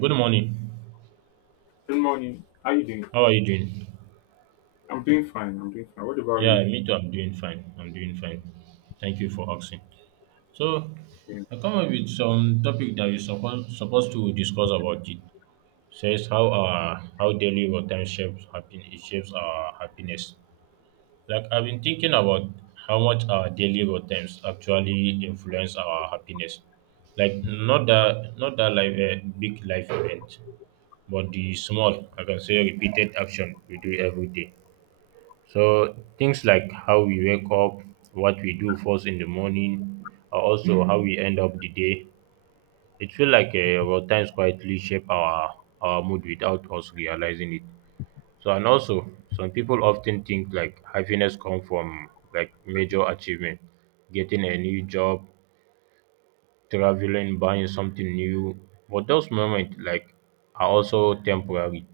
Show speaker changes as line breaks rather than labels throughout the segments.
Good morning.
Good morning. How you doing?
How are you doing?
I'm doing fine. I'm doing fine. What about
Yeah,
you?
me too. I'm doing fine. I'm doing fine. Thank you for asking. So,
Yeah.
I come up with some topic that we're supposed to discuss about it. Says how our how daily routine shapes happen it shapes our happiness. Like I've been thinking about how much our daily routines actually influence our happiness. Like not that like a big life event, but the small I can say repeated action we do every day. So things like how we wake up, what we do first in the morning, or also how we end up the day. It feels like our times quietly shape our mood without us realizing it. So and also some people often think like happiness come from like major achievement, getting a new job, traveling, buying something new. But those moments like are also temporary.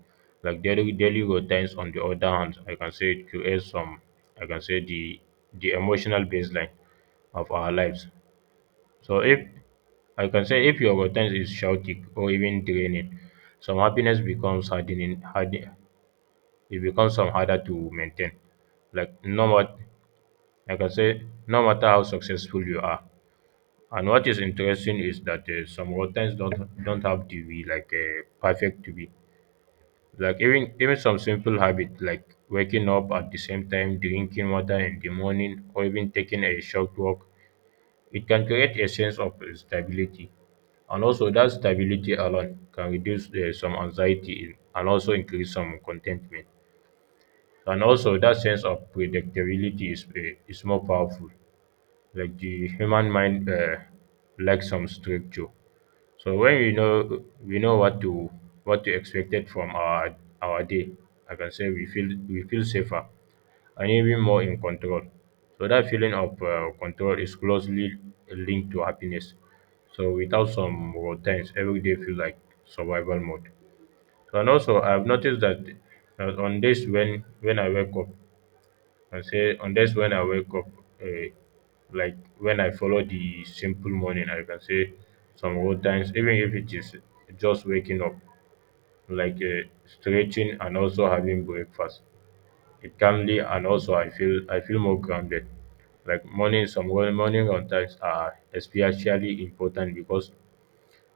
Like daily routines on the other hand, I can say it creates some I can say the emotional baseline of our lives. So if I can say if your routine is chaotic or even draining, some happiness becomes hardening hard it becomes some harder to maintain. Like no matter I can say no matter how successful you are, and what is interesting is that some routines don't have to be like perfect to be like even some simple habit like waking up at the same time, drinking water in the morning, or even taking a short walk. It can create a sense of stability, and also that stability alone can reduce some and also increase some contentment. And also that sense of predictability is more powerful. Like the human mind lacks some structure. So when we know what to expect it from our day, I can say we feel safer and even more in control. So that feeling of control is closely linked to happiness. So without some routines, every day feels like survival mode. So and also I've noticed that on days when I wake up I say, and that's when I wake up, uh, like when I follow the simple morning, I can say some old times, even if it is just waking up, like stretching and also having breakfast. It calmly and also I feel more grounded. Like morning, some well morning contacts are especially important because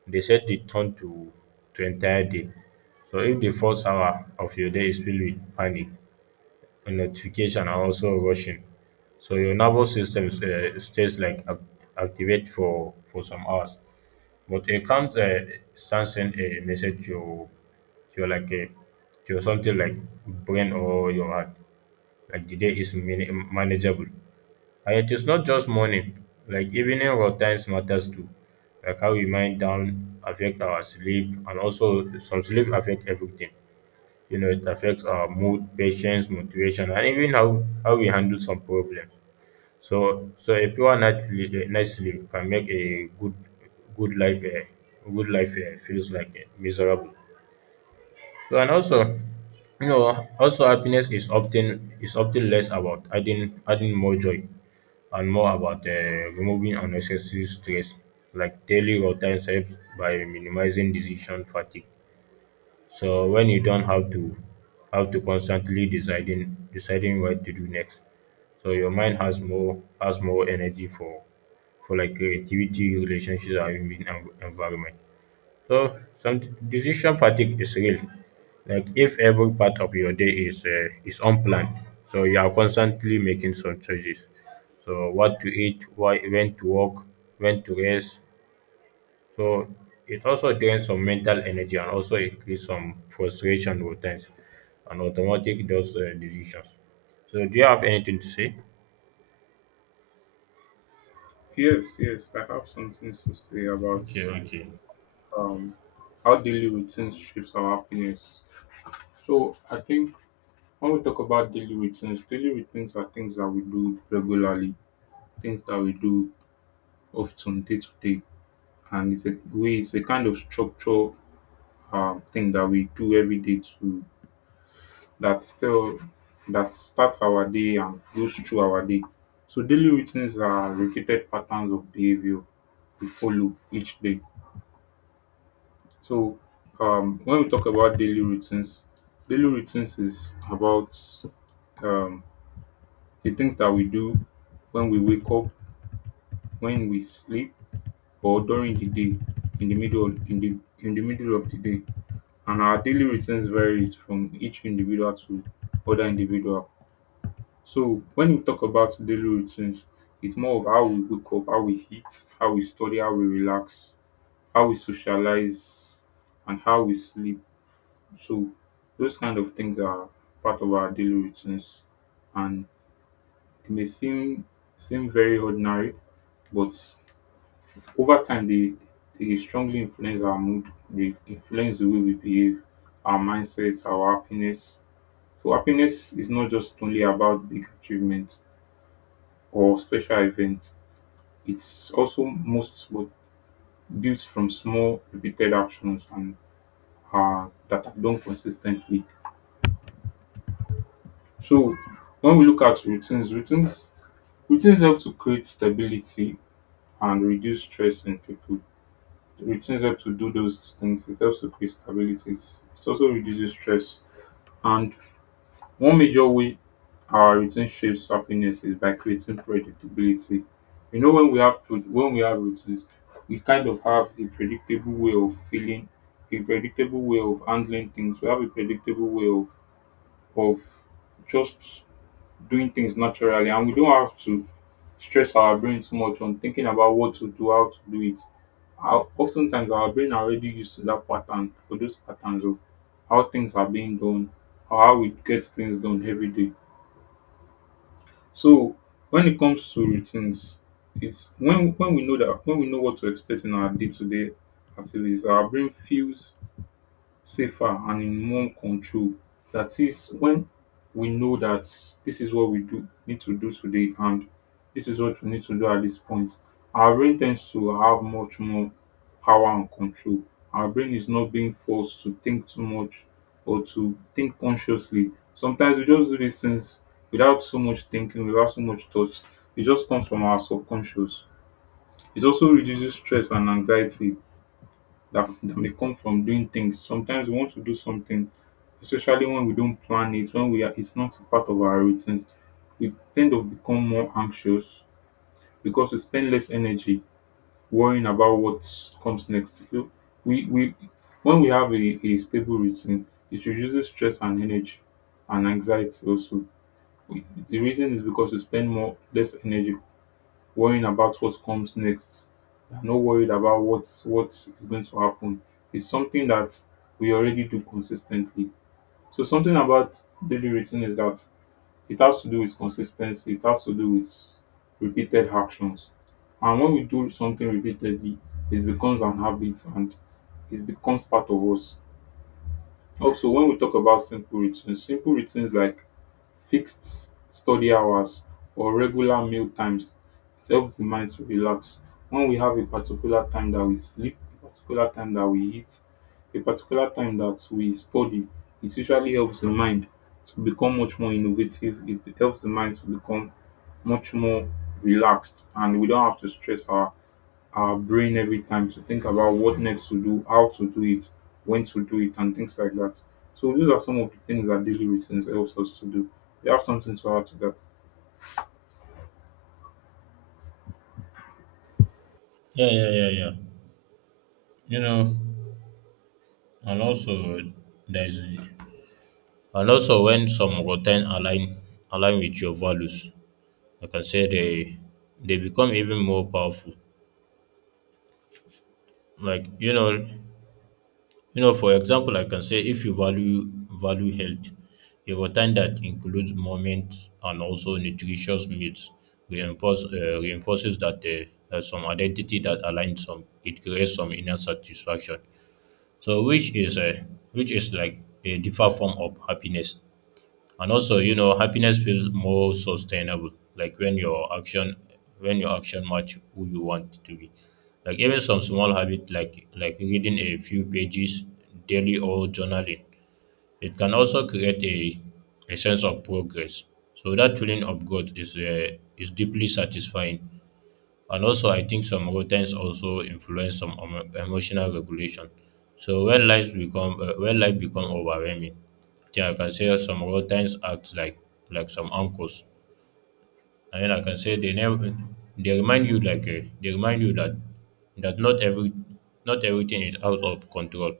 they set the tone to entire day. So if the first hour of your day is filled with panic, and notification are also rushing. So your nervous system is, stays like activate for some hours. But a calm stance send a message to like a to something like brain or your heart. Like the day is manageable, and it is not just morning. Like evening routines matters too. Like how we wind down affect our sleep, and also some sleep affect everything, you know, it affects our mood, patience, motivation, and even how we handle some problems. So, so a pure night, night sleep can make a good, good life, a good life, feels like miserable. So, and also, also happiness is often less about adding more joy and more about removing unnecessary stress, like daily routine helps by minimizing decision fatigue. So when you don't have to constantly deciding what to do next, so your mind has more energy for like creativity, relationships, and even environment. So some decision fatigue is real. Like if every part of your day is unplanned, so you are constantly making some choices. So what to eat, why, when to work, when to rest, so it also drains some mental energy and also increase some frustration with times and automatic those decisions. So do you have anything to say?
Yes, yes. I have some things to say about
Okay, okay.
um how daily routines shapes our happiness. So I think when we talk about daily routines are things that we do regularly, things that we do often day to day, and it's a kind of structure thing that we do every day to that still that starts our day and goes through our day. So daily routines are repeated patterns of behavior we follow each day. So when we talk about daily routines is about um, the things that we do when we wake up, when we sleep, or during the day, in the middle in the in the middle of the day. And our daily routines varies from each individual to other individual. So when we talk about daily routines, it's more of how we wake up, how we eat, how we study, how we relax, how we socialize, and how we sleep. So those kind of things are part of our daily routines. And it may seem very ordinary, but over time they strongly influence our mood, they influence the way we behave, our mindsets, our happiness. So happiness is not just only about big achievements or special events. It's also most but built from small repeated actions and that are done consistently. So when we look at routines, routines help to create stability and reduce stress in people. Routines help to do those things. It helps to create stability. It also reduces stress. And one major way our routine shapes happiness is by creating predictability. You know, when we have when we have routines, we kind of have a predictable way of feeling, a predictable way of handling things. We have a predictable way of just doing things naturally, and we don't have to stress our brain too much on thinking about what to do, how to do it. Our, oftentimes, our brain already used to that pattern or those patterns of how things are being done, or how we get things done every day, so when it comes to routines, it's when we know that when we know what to expect in our day to day activities, our brain feels safer and in more control. That is when we know that this is what we do need to do today and this is what we need to do at this point. Our brain tends to have much more power and control. Our brain is not being forced to think too much or to think consciously. Sometimes we just do these things without so much thinking, without so much thought. It just comes from our subconscious. It also reduces stress and anxiety that may come from doing things. Sometimes we want to do something, especially when we don't plan it, when we are, it's not part of our routines, we tend to become more anxious because we spend less energy worrying about what comes next. So we when we have a stable routine, it reduces stress and energy and anxiety also. The reason is because we spend more less energy worrying about what comes next. We are not worried about what is going to happen. It's something that we already do consistently, so something about daily routine is that it has to do with consistency, it has to do with repeated actions. And when we do something repeatedly, it becomes an habit and it becomes part of us. Also, when we talk about simple routines like fixed study hours or regular meal times. It helps the mind to relax. When we have a particular time that we sleep, a particular time that we eat, a particular time that we study, it usually helps the mind to become much more innovative. It helps the mind to become much more relaxed and we don't have to stress our brain every time to think about what next to do, how to do it, when to do it, and things like that. So these are some of the things that daily routines helps us to do. You have something to add to that?
Yeah, yeah, yeah, yeah. You know, and also there's and also when some routine align with your values, like I can say they become even more powerful. Like you know, you know, for example, I can say if you value health, a routine that includes moments and also nutritious meals reinforces that there's some identity that aligns some. It creates some inner satisfaction. So, which is a which is like a different form of happiness. And also, you know, happiness feels more sustainable like when your action match who you want to be. Like even some small habit like reading a few pages daily or journaling, it can also create a sense of progress, so that feeling of growth is deeply satisfying. And also, I think some routines also influence some emotional regulation. So when life become overwhelming, then I can say some routines act like some anchors, and then I can say they never they remind you like they remind you that that not every not everything is out of control.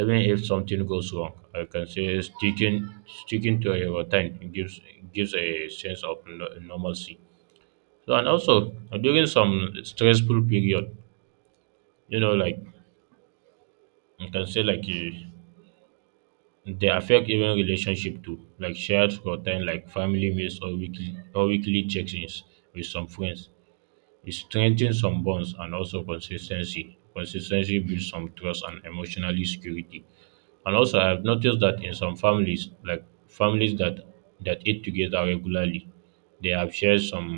Even if something goes wrong, I can say sticking to a routine gives a sense of normalcy. So and also during some stressful period, you know, like you can say like you, they affect even relationship too, like shared routine, like family meals or weekly check-ins with some friends. It strengthens some bonds and also consistency. Consistency builds some trust and emotional security. And also, I have noticed that in some families, like families that eat together regularly, they have shared some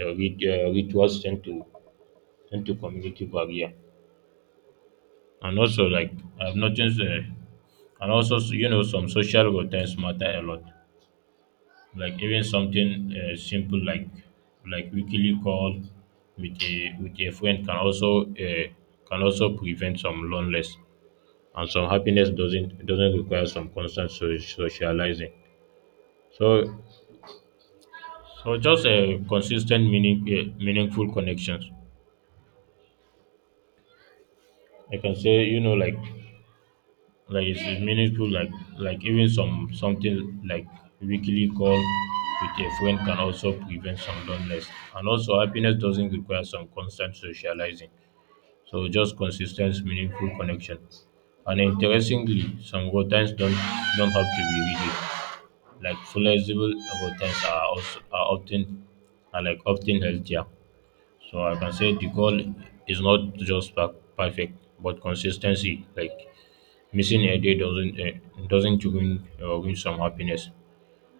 rituals tend to tend to community barrier. And also, like I've noticed. And also, you know, some social routines matter a lot. Like even something simple like weekly call with a friend can also prevent some loneliness and some happiness doesn't require some constant socializing. So so just a consistent meaningful connections. I can say you know like it's meaningful like even some something like weekly call with a friend can also prevent some loneliness and also happiness doesn't require some constant socializing, so just consistent meaningful connection. And interestingly some routines don't have to be rigid. Like flexible routines are also are often are like often healthier. So I can say the goal is not just perfect but consistency. Like missing a day doesn't win win some happiness.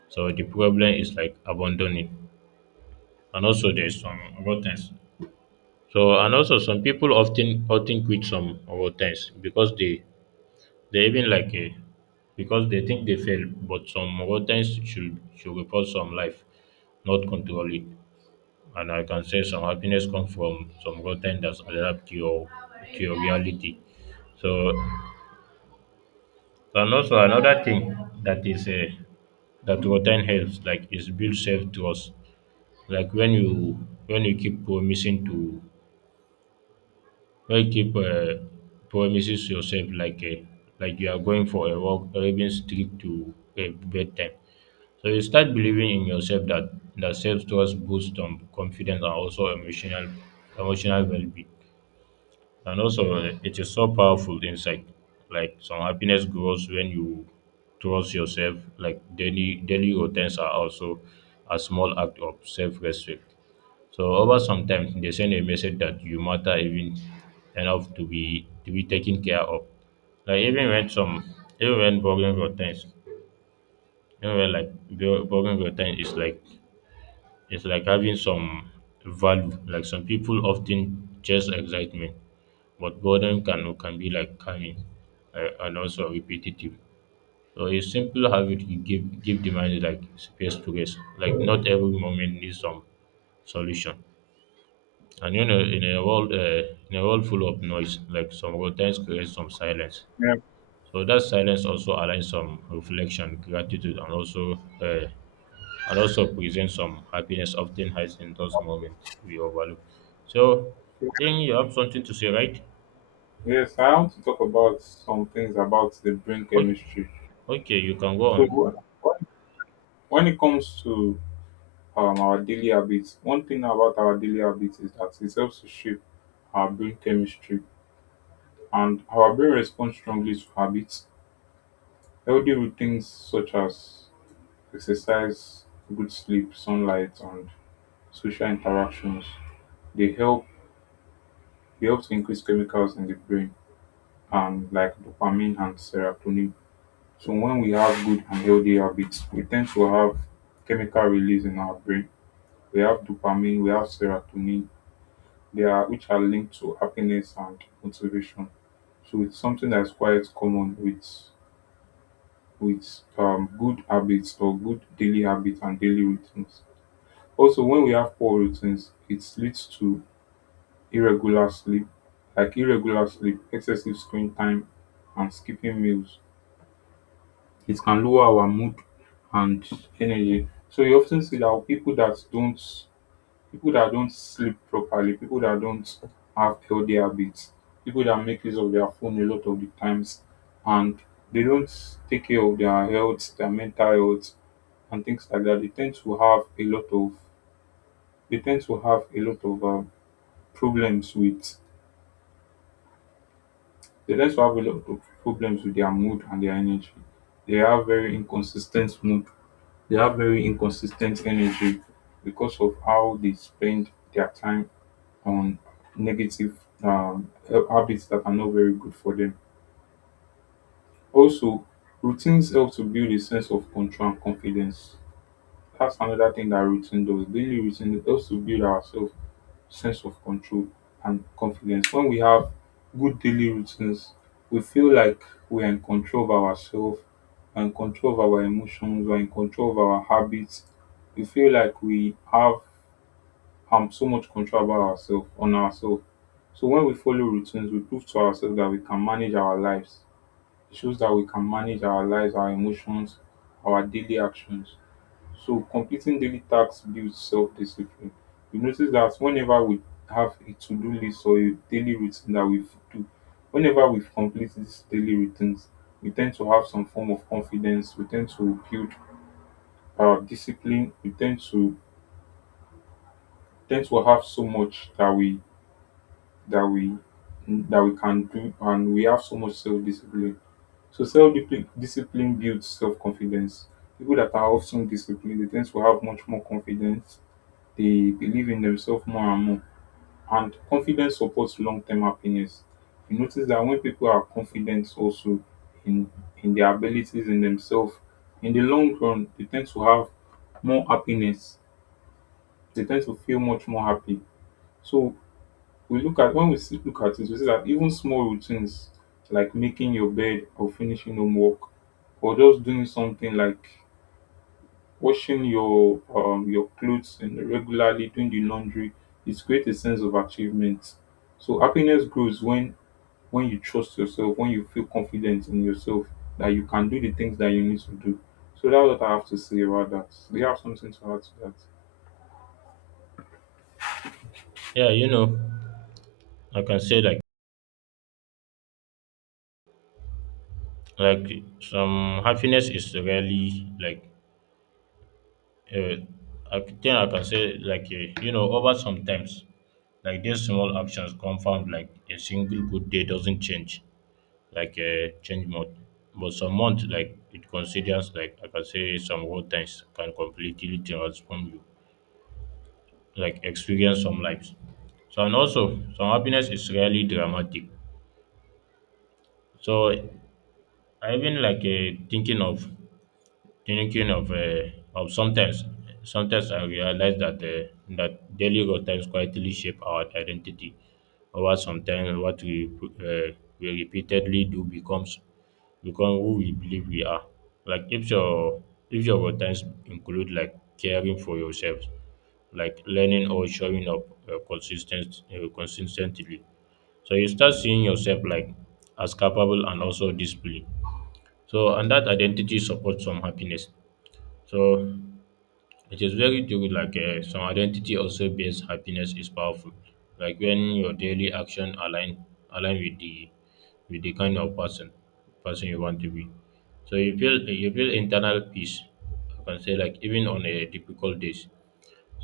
So the problem is like abandoning, and also there's some rottenness. So and also some people often quit some rottenness because they even like because they think they fail, but some rottenness should report some life, not control it. And I can say some happiness comes from some rotten that's adapt to your reality. So and also another thing that is that routine helps like is build self trust. Like when you keep promising to when you keep promises yourself like you are going for a walk or even stick to a bedtime, so you start believing in yourself that that self trust boosts confidence and also emotional well-being. And also, it is so powerful insight. Like some happiness grows when you trust yourself. Like daily routines are also a small act of self respect. So over some time, they send a message that you matter even enough to be taken care of. Like even when some even when boring routines, even when like boring routine is like it's like having some value. Like some people often chase excitement but boredom can be like calming and also repetitive. So a simple habit you give the mind like space to rest. Like not every moment needs some solution. And you know, in a world full of noise, like some routines create some silence.
Yeah.
So that silence also allows some reflection, gratitude, and also uh, presents some happiness often hides in those moments we overlook. So, I think you have something to say, right?
Yes, I want to talk about some things about the brain
Okay,
chemistry.
okay, you can go
So
on.
when it comes to our daily habits, one thing about our daily habits is that it helps to shape our brain chemistry, and our brain responds strongly to habits. Healthy routines such as exercise, good sleep, sunlight, and social interactions. They help they help to increase chemicals in the brain and like dopamine and serotonin. So when we have good and healthy habits, we tend to have chemical release in our brain. We have dopamine, we have serotonin, they are which are linked to happiness and motivation. So it's something that's quite common with good habits or good daily habits and daily routines. Also, when we have poor routines, it leads to irregular sleep, like irregular sleep, excessive screen time, and skipping meals. It can lower our mood and energy. So you often see that people that don't sleep properly, people that don't have healthy habits, people that make use of their phone a lot of the times, and they don't take care of their health, their mental health, and things like that. They tend to have a lot of they tend to have a lot of problems with they tend to have a lot of problems with their mood and their energy. They have very inconsistent mood. They have very inconsistent energy because of how they spend their time on negative habits that are not very good for them. Also, routines help to build a sense of control and confidence. That's another thing that routine does. Daily routine helps to build ourselves sense of control and confidence. When we have good daily routines, we feel like we're in control of ourselves, we're in control of our emotions, we're in control of our habits. We feel like we have so much control about ourselves, on ourselves. So when we follow routines, we prove to ourselves that we can manage our lives. It shows that we can manage our lives, our emotions, our daily actions. So completing daily tasks builds self-discipline. You notice that whenever we have a to-do list or a daily routine that we do, whenever we've completed these daily routines, we tend to have some form of confidence. We tend to build discipline. We tend to tend to have so much that we that we that we can do, and we have so much self-discipline. So self-discipline builds self-confidence. People that are often disciplined, they tend to have much more confidence, they believe in themselves more and more. And confidence supports long term happiness. You notice that when people are confident also in their abilities in themselves, in the long run, they tend to have more happiness. They tend to feel much more happy. So we look at when we see, look at it, we see that even small routines like making your bed or finishing homework or just doing something like washing your clothes and regularly doing the laundry is creates a sense of achievement. So happiness grows when you trust yourself, when you feel confident in yourself that you can do the things that you need to do. So that's what I have to say about that. Do you have something to add to that?
Yeah, you know, I can say like some happiness is really like uh, I think I can say like you know over sometimes like these small actions confound like a single good day doesn't change like a change mode, but some month like it considers like I can say some whole times can completely transform you like experience some lives. So and also some happiness is really dramatic. So I've like thinking of sometimes, sometimes I realize that that daily routines quietly shape our identity. Over sometimes, what we repeatedly do becomes become who we believe we are. Like if your routines include like caring for yourself, like learning or showing up consistent consistently, so you start seeing yourself like as capable and also disciplined. So and that identity supports some happiness. So it is very true, like some identity also based happiness is powerful. Like when your daily action align align with the with the kind of person you want to be. So you feel internal peace. I can say like even on a difficult days.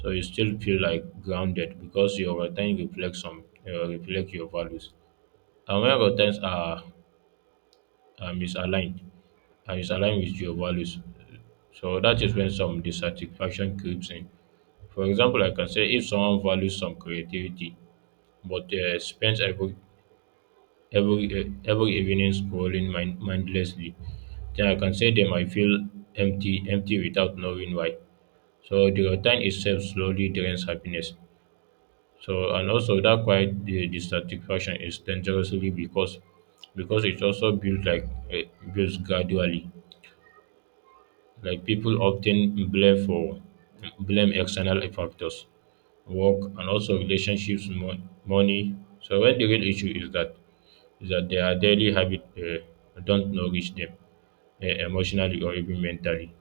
So you still feel like grounded because your routine reflects some reflect your values. And when routines are, are misaligned, are misaligned with your values, so that is when some dissatisfaction creeps in. For example, I can say if someone values some creativity but spends every every evening scrolling mindlessly, then I can say they might feel empty without knowing why. So the routine itself slowly drains happiness. So and also that quiet the dissatisfaction is dangerously because it also builds like uh, builds gradually. Like people often blame external factors, work, and also relationships, money. So when the real issue is that their daily habit don't nourish them emotionally or even mentally.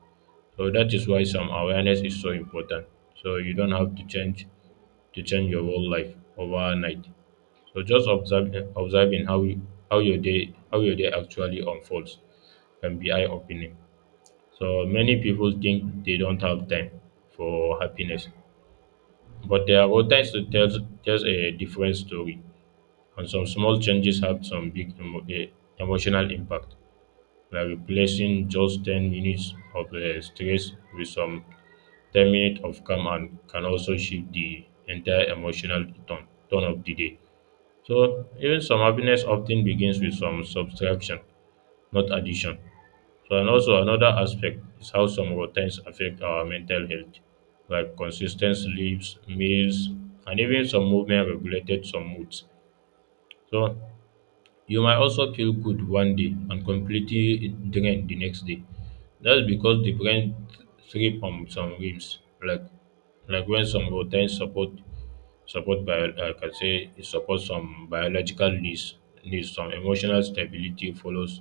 So that is why some awareness is so important. So you don't have to change your whole life overnight. So just observing how you, how your day actually unfolds can be eye opening. So many people think they don't have time for happiness, but their own tells a different story. And some small changes have some big emotional impact, like replacing just 10 minutes of stress with some 10 minutes of calm and can also shift the entire emotional tone of the day. So even some happiness often begins with some subtraction, not addition. So, and also another aspect is how some routines affect our mental health, like consistent sleeps, meals, and even some movement regulated some moods. So you might also feel good one day and completely drained the next day. That's because the brain thrives on some rhythms, like when some routines support bio I can say it supports some biological needs, some emotional stability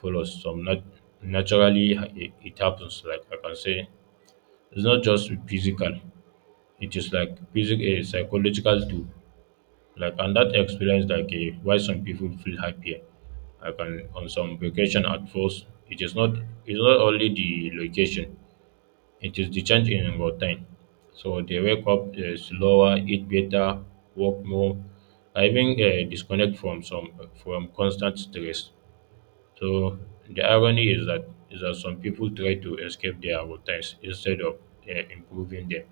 follows some naturally it happens like I can say it's not just physical. It is like physical a psychological too. Like and that experience like why some people feel happier. I can on some vacation at first. It is not it's not only the location. It is the change in routine. So they wake up slower, eat better, work more, I even disconnect from some from constant stress. So the irony is that some people try to escape their routines instead of improving them.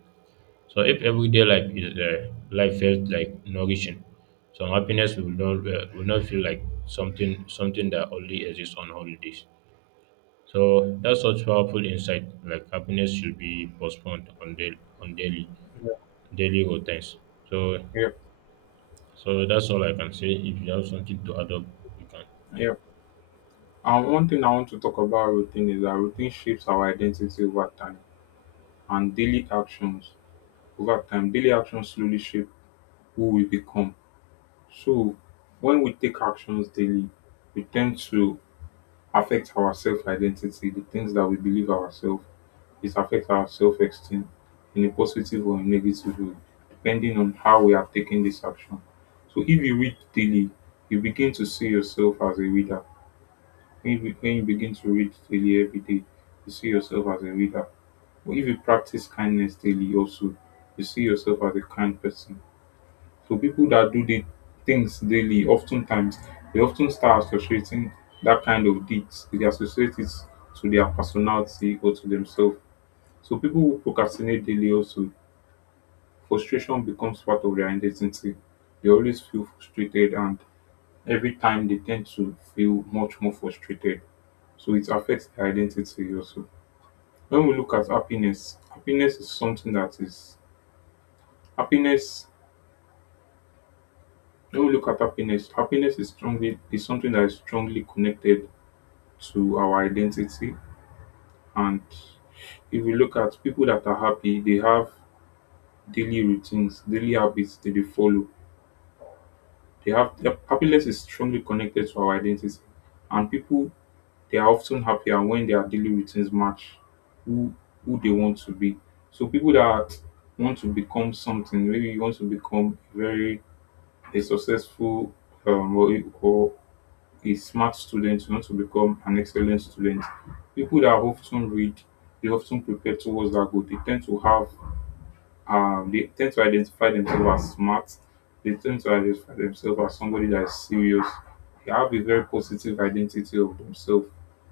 So if everyday life is life felt like nourishing, some happiness will not feel like something that only exists on holidays. So that's such powerful insight. Like happiness should be postponed on
Yeah,
daily routines. So
yeah.
that's all I can say. If you have something to add up, you can.
Yeah. And one thing I want to talk about routine is that routine shapes our identity over time and daily actions over time. Daily actions slowly shape who we become. So, when we take actions daily, we tend to affect our self identity, the things that we believe ourselves. It affects our self esteem in a positive or a negative way, depending on how we have taken this action. So, if you read daily, you begin to see yourself as a reader. When you begin to read daily every day, you see yourself as a reader. But if you practice kindness daily, also, you see yourself as a kind person, so people that do the things daily, oftentimes they often start associating that kind of deeds. They associate it to their personality or to themselves. So people who procrastinate daily also, frustration becomes part of their identity. They always feel frustrated and every time they tend to feel much more frustrated. So it affects their identity also. When we look at happiness, happiness is something that is happiness when we look at happiness, happiness is strongly is something that is strongly connected to our identity. And if we look at people that are happy, they have daily routines, daily habits that they follow. They have their- happiness is strongly connected to our identity. And people, they are often happier when their daily routines match who who they want to be. So people that want to become something, maybe you want to become very a successful or a smart student, you want to become an excellent student. People that often read, they often prepare towards that goal. They tend to identify themselves as smart. They tend to identify themselves as somebody that is serious. They have a very positive identity of themselves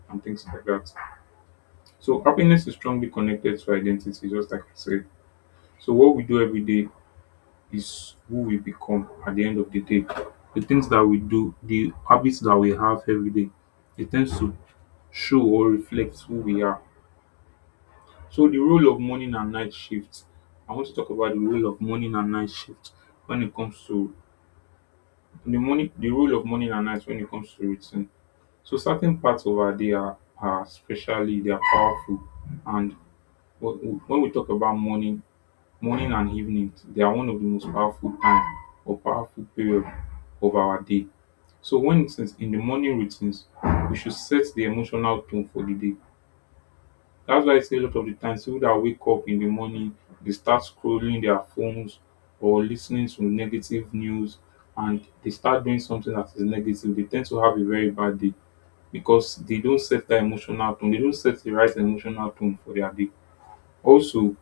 and things like that. So happiness is strongly connected to identity, just like I said. So what we do every day is who we become at the end of the day. The things that we do, the habits that we have every day, it tends to show or reflect who we are. So the role of morning and night shift. I want to talk about the role of morning and night shift when it comes to the role of morning and night when it comes to routine. So certain parts of our day are especially they are powerful, and when we talk about morning and evening, they are one of the most powerful time or powerful period of our day. So when it's in the morning routines, we should set the emotional tone for the day. That's why I say a lot of the times people that wake up in the morning, they start scrolling their phones or listening to negative news and they start doing something that is negative. They tend to have a very bad day because they don't set the emotional tone. They don't set the right emotional tone for their day. Also,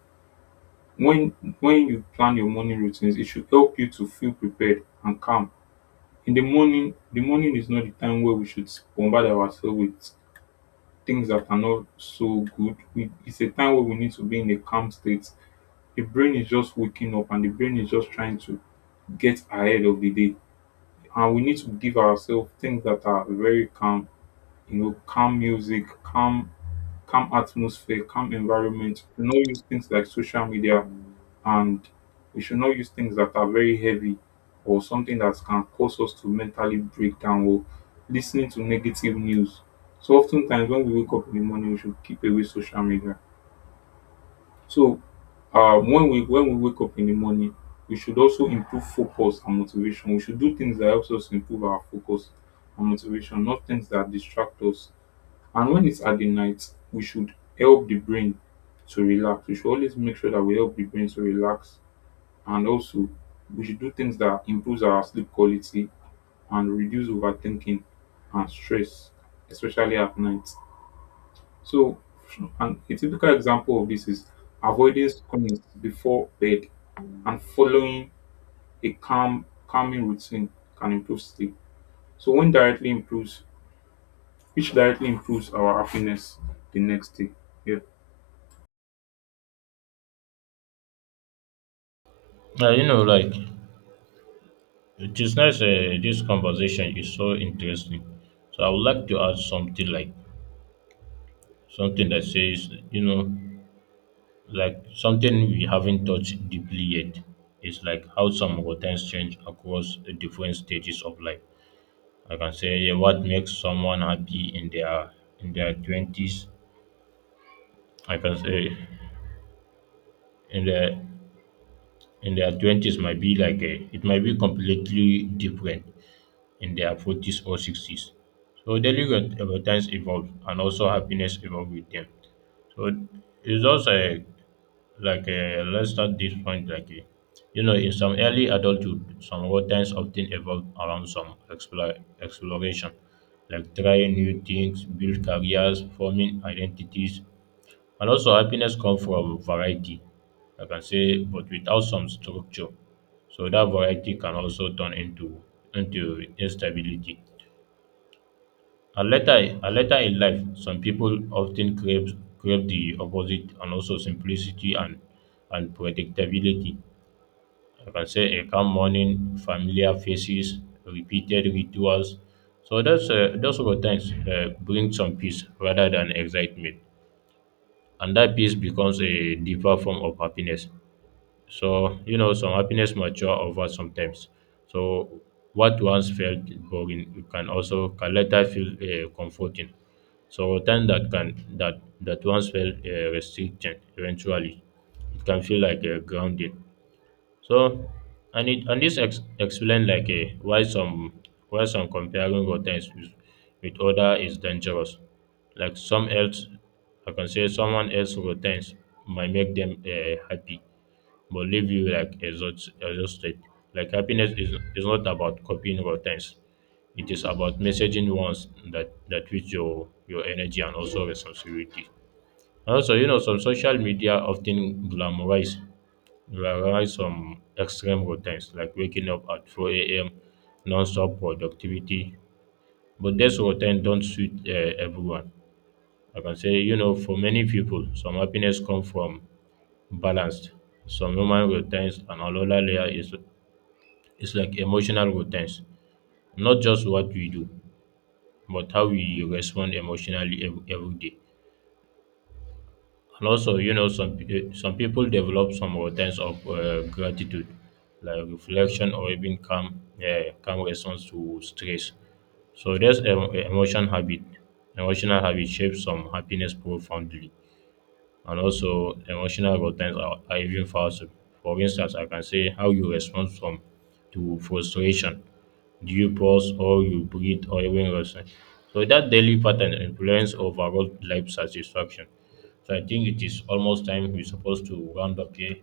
when when you plan your morning routines, it should help you to feel prepared and calm. In the morning is not the time where we should bombard ourselves with things that are not so good. We, it's a time where we need to be in a calm state. The brain is just waking up and the brain is just trying to get ahead of the day. And we need to give ourselves things that are very calm, calm music, calm atmosphere, calm environment. We should not use things like social media, and we should not use things that are very heavy or something that can cause us to mentally break down or listening to negative news. So oftentimes when we wake up in the morning, we should keep away social media. So when we wake up in the morning, we should also improve focus and motivation. We should do things that helps us improve our focus and motivation, not things that distract us. And when it's at the night, we should help the brain to relax. We should always make sure that we help the brain to relax, and also we should do things that improves our sleep quality and reduce overthinking and stress, especially at night. So, a typical example of this is avoiding screens before bed, and following a calming routine can improve sleep. So, which directly improves our happiness the next day. Yeah.
You know, like it is nice. This conversation is so interesting. So I would like to add something like something that says you know like something we haven't touched deeply yet. It's like how some routines change across the different stages of life. I can say yeah, what makes someone happy in their twenties. I can say in their in their twenties might be like a, it might be completely different in their forties or sixties. So daily routines evolve and also happiness evolve with them. So it's just a like let's start this point like you know in some early adulthood some routines often evolve around some exploration like trying new things build careers forming identities and also happiness comes from variety. I can say but without some structure, so that variety can also turn into instability and later in life, some people often crave the opposite, and also simplicity and predictability. I can say a calm morning, familiar faces, repeated rituals. So that's those routines bring some peace rather than excitement, and that peace becomes a deeper form of happiness. So, you know, some happiness mature over sometimes. So, what once felt boring can later feel comforting. So, time that can that that once felt restricting eventually, it can feel like a grounding. So, and it and this explain like a why some comparing routines with other is dangerous. Like some else, I can say someone else routines might make them happy but leave you like exhausted. Like happiness is not about copying routines. It is about messaging ones that with your energy and also responsibility. And also, you know, some social media often glamorize some extreme routines like waking up at 4 a.m. non-stop productivity. But these routines don't suit everyone. I can say, you know, for many people, some happiness come from balanced some human routines and another layer is it's like emotional routines, not just what we do, but how we respond emotionally every day. And also, you know, some some people develop some routines of gratitude, like reflection or even calm, yeah, calm response to stress. So, this emotional habit shapes some happiness profoundly. And also emotional buttons are even faster. For instance, I can say how you respond from to frustration. Do you pause or you breathe or even rest? So that daily pattern influence overall life satisfaction. So I think it is almost time we're supposed to round up here.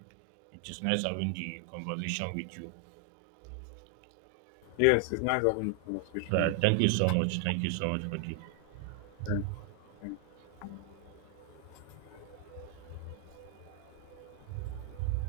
It is nice having the conversation with you.
Yes, it's nice having a conversation with
But
you.
thank you so
So,
much. Thank you so much for the
thank you.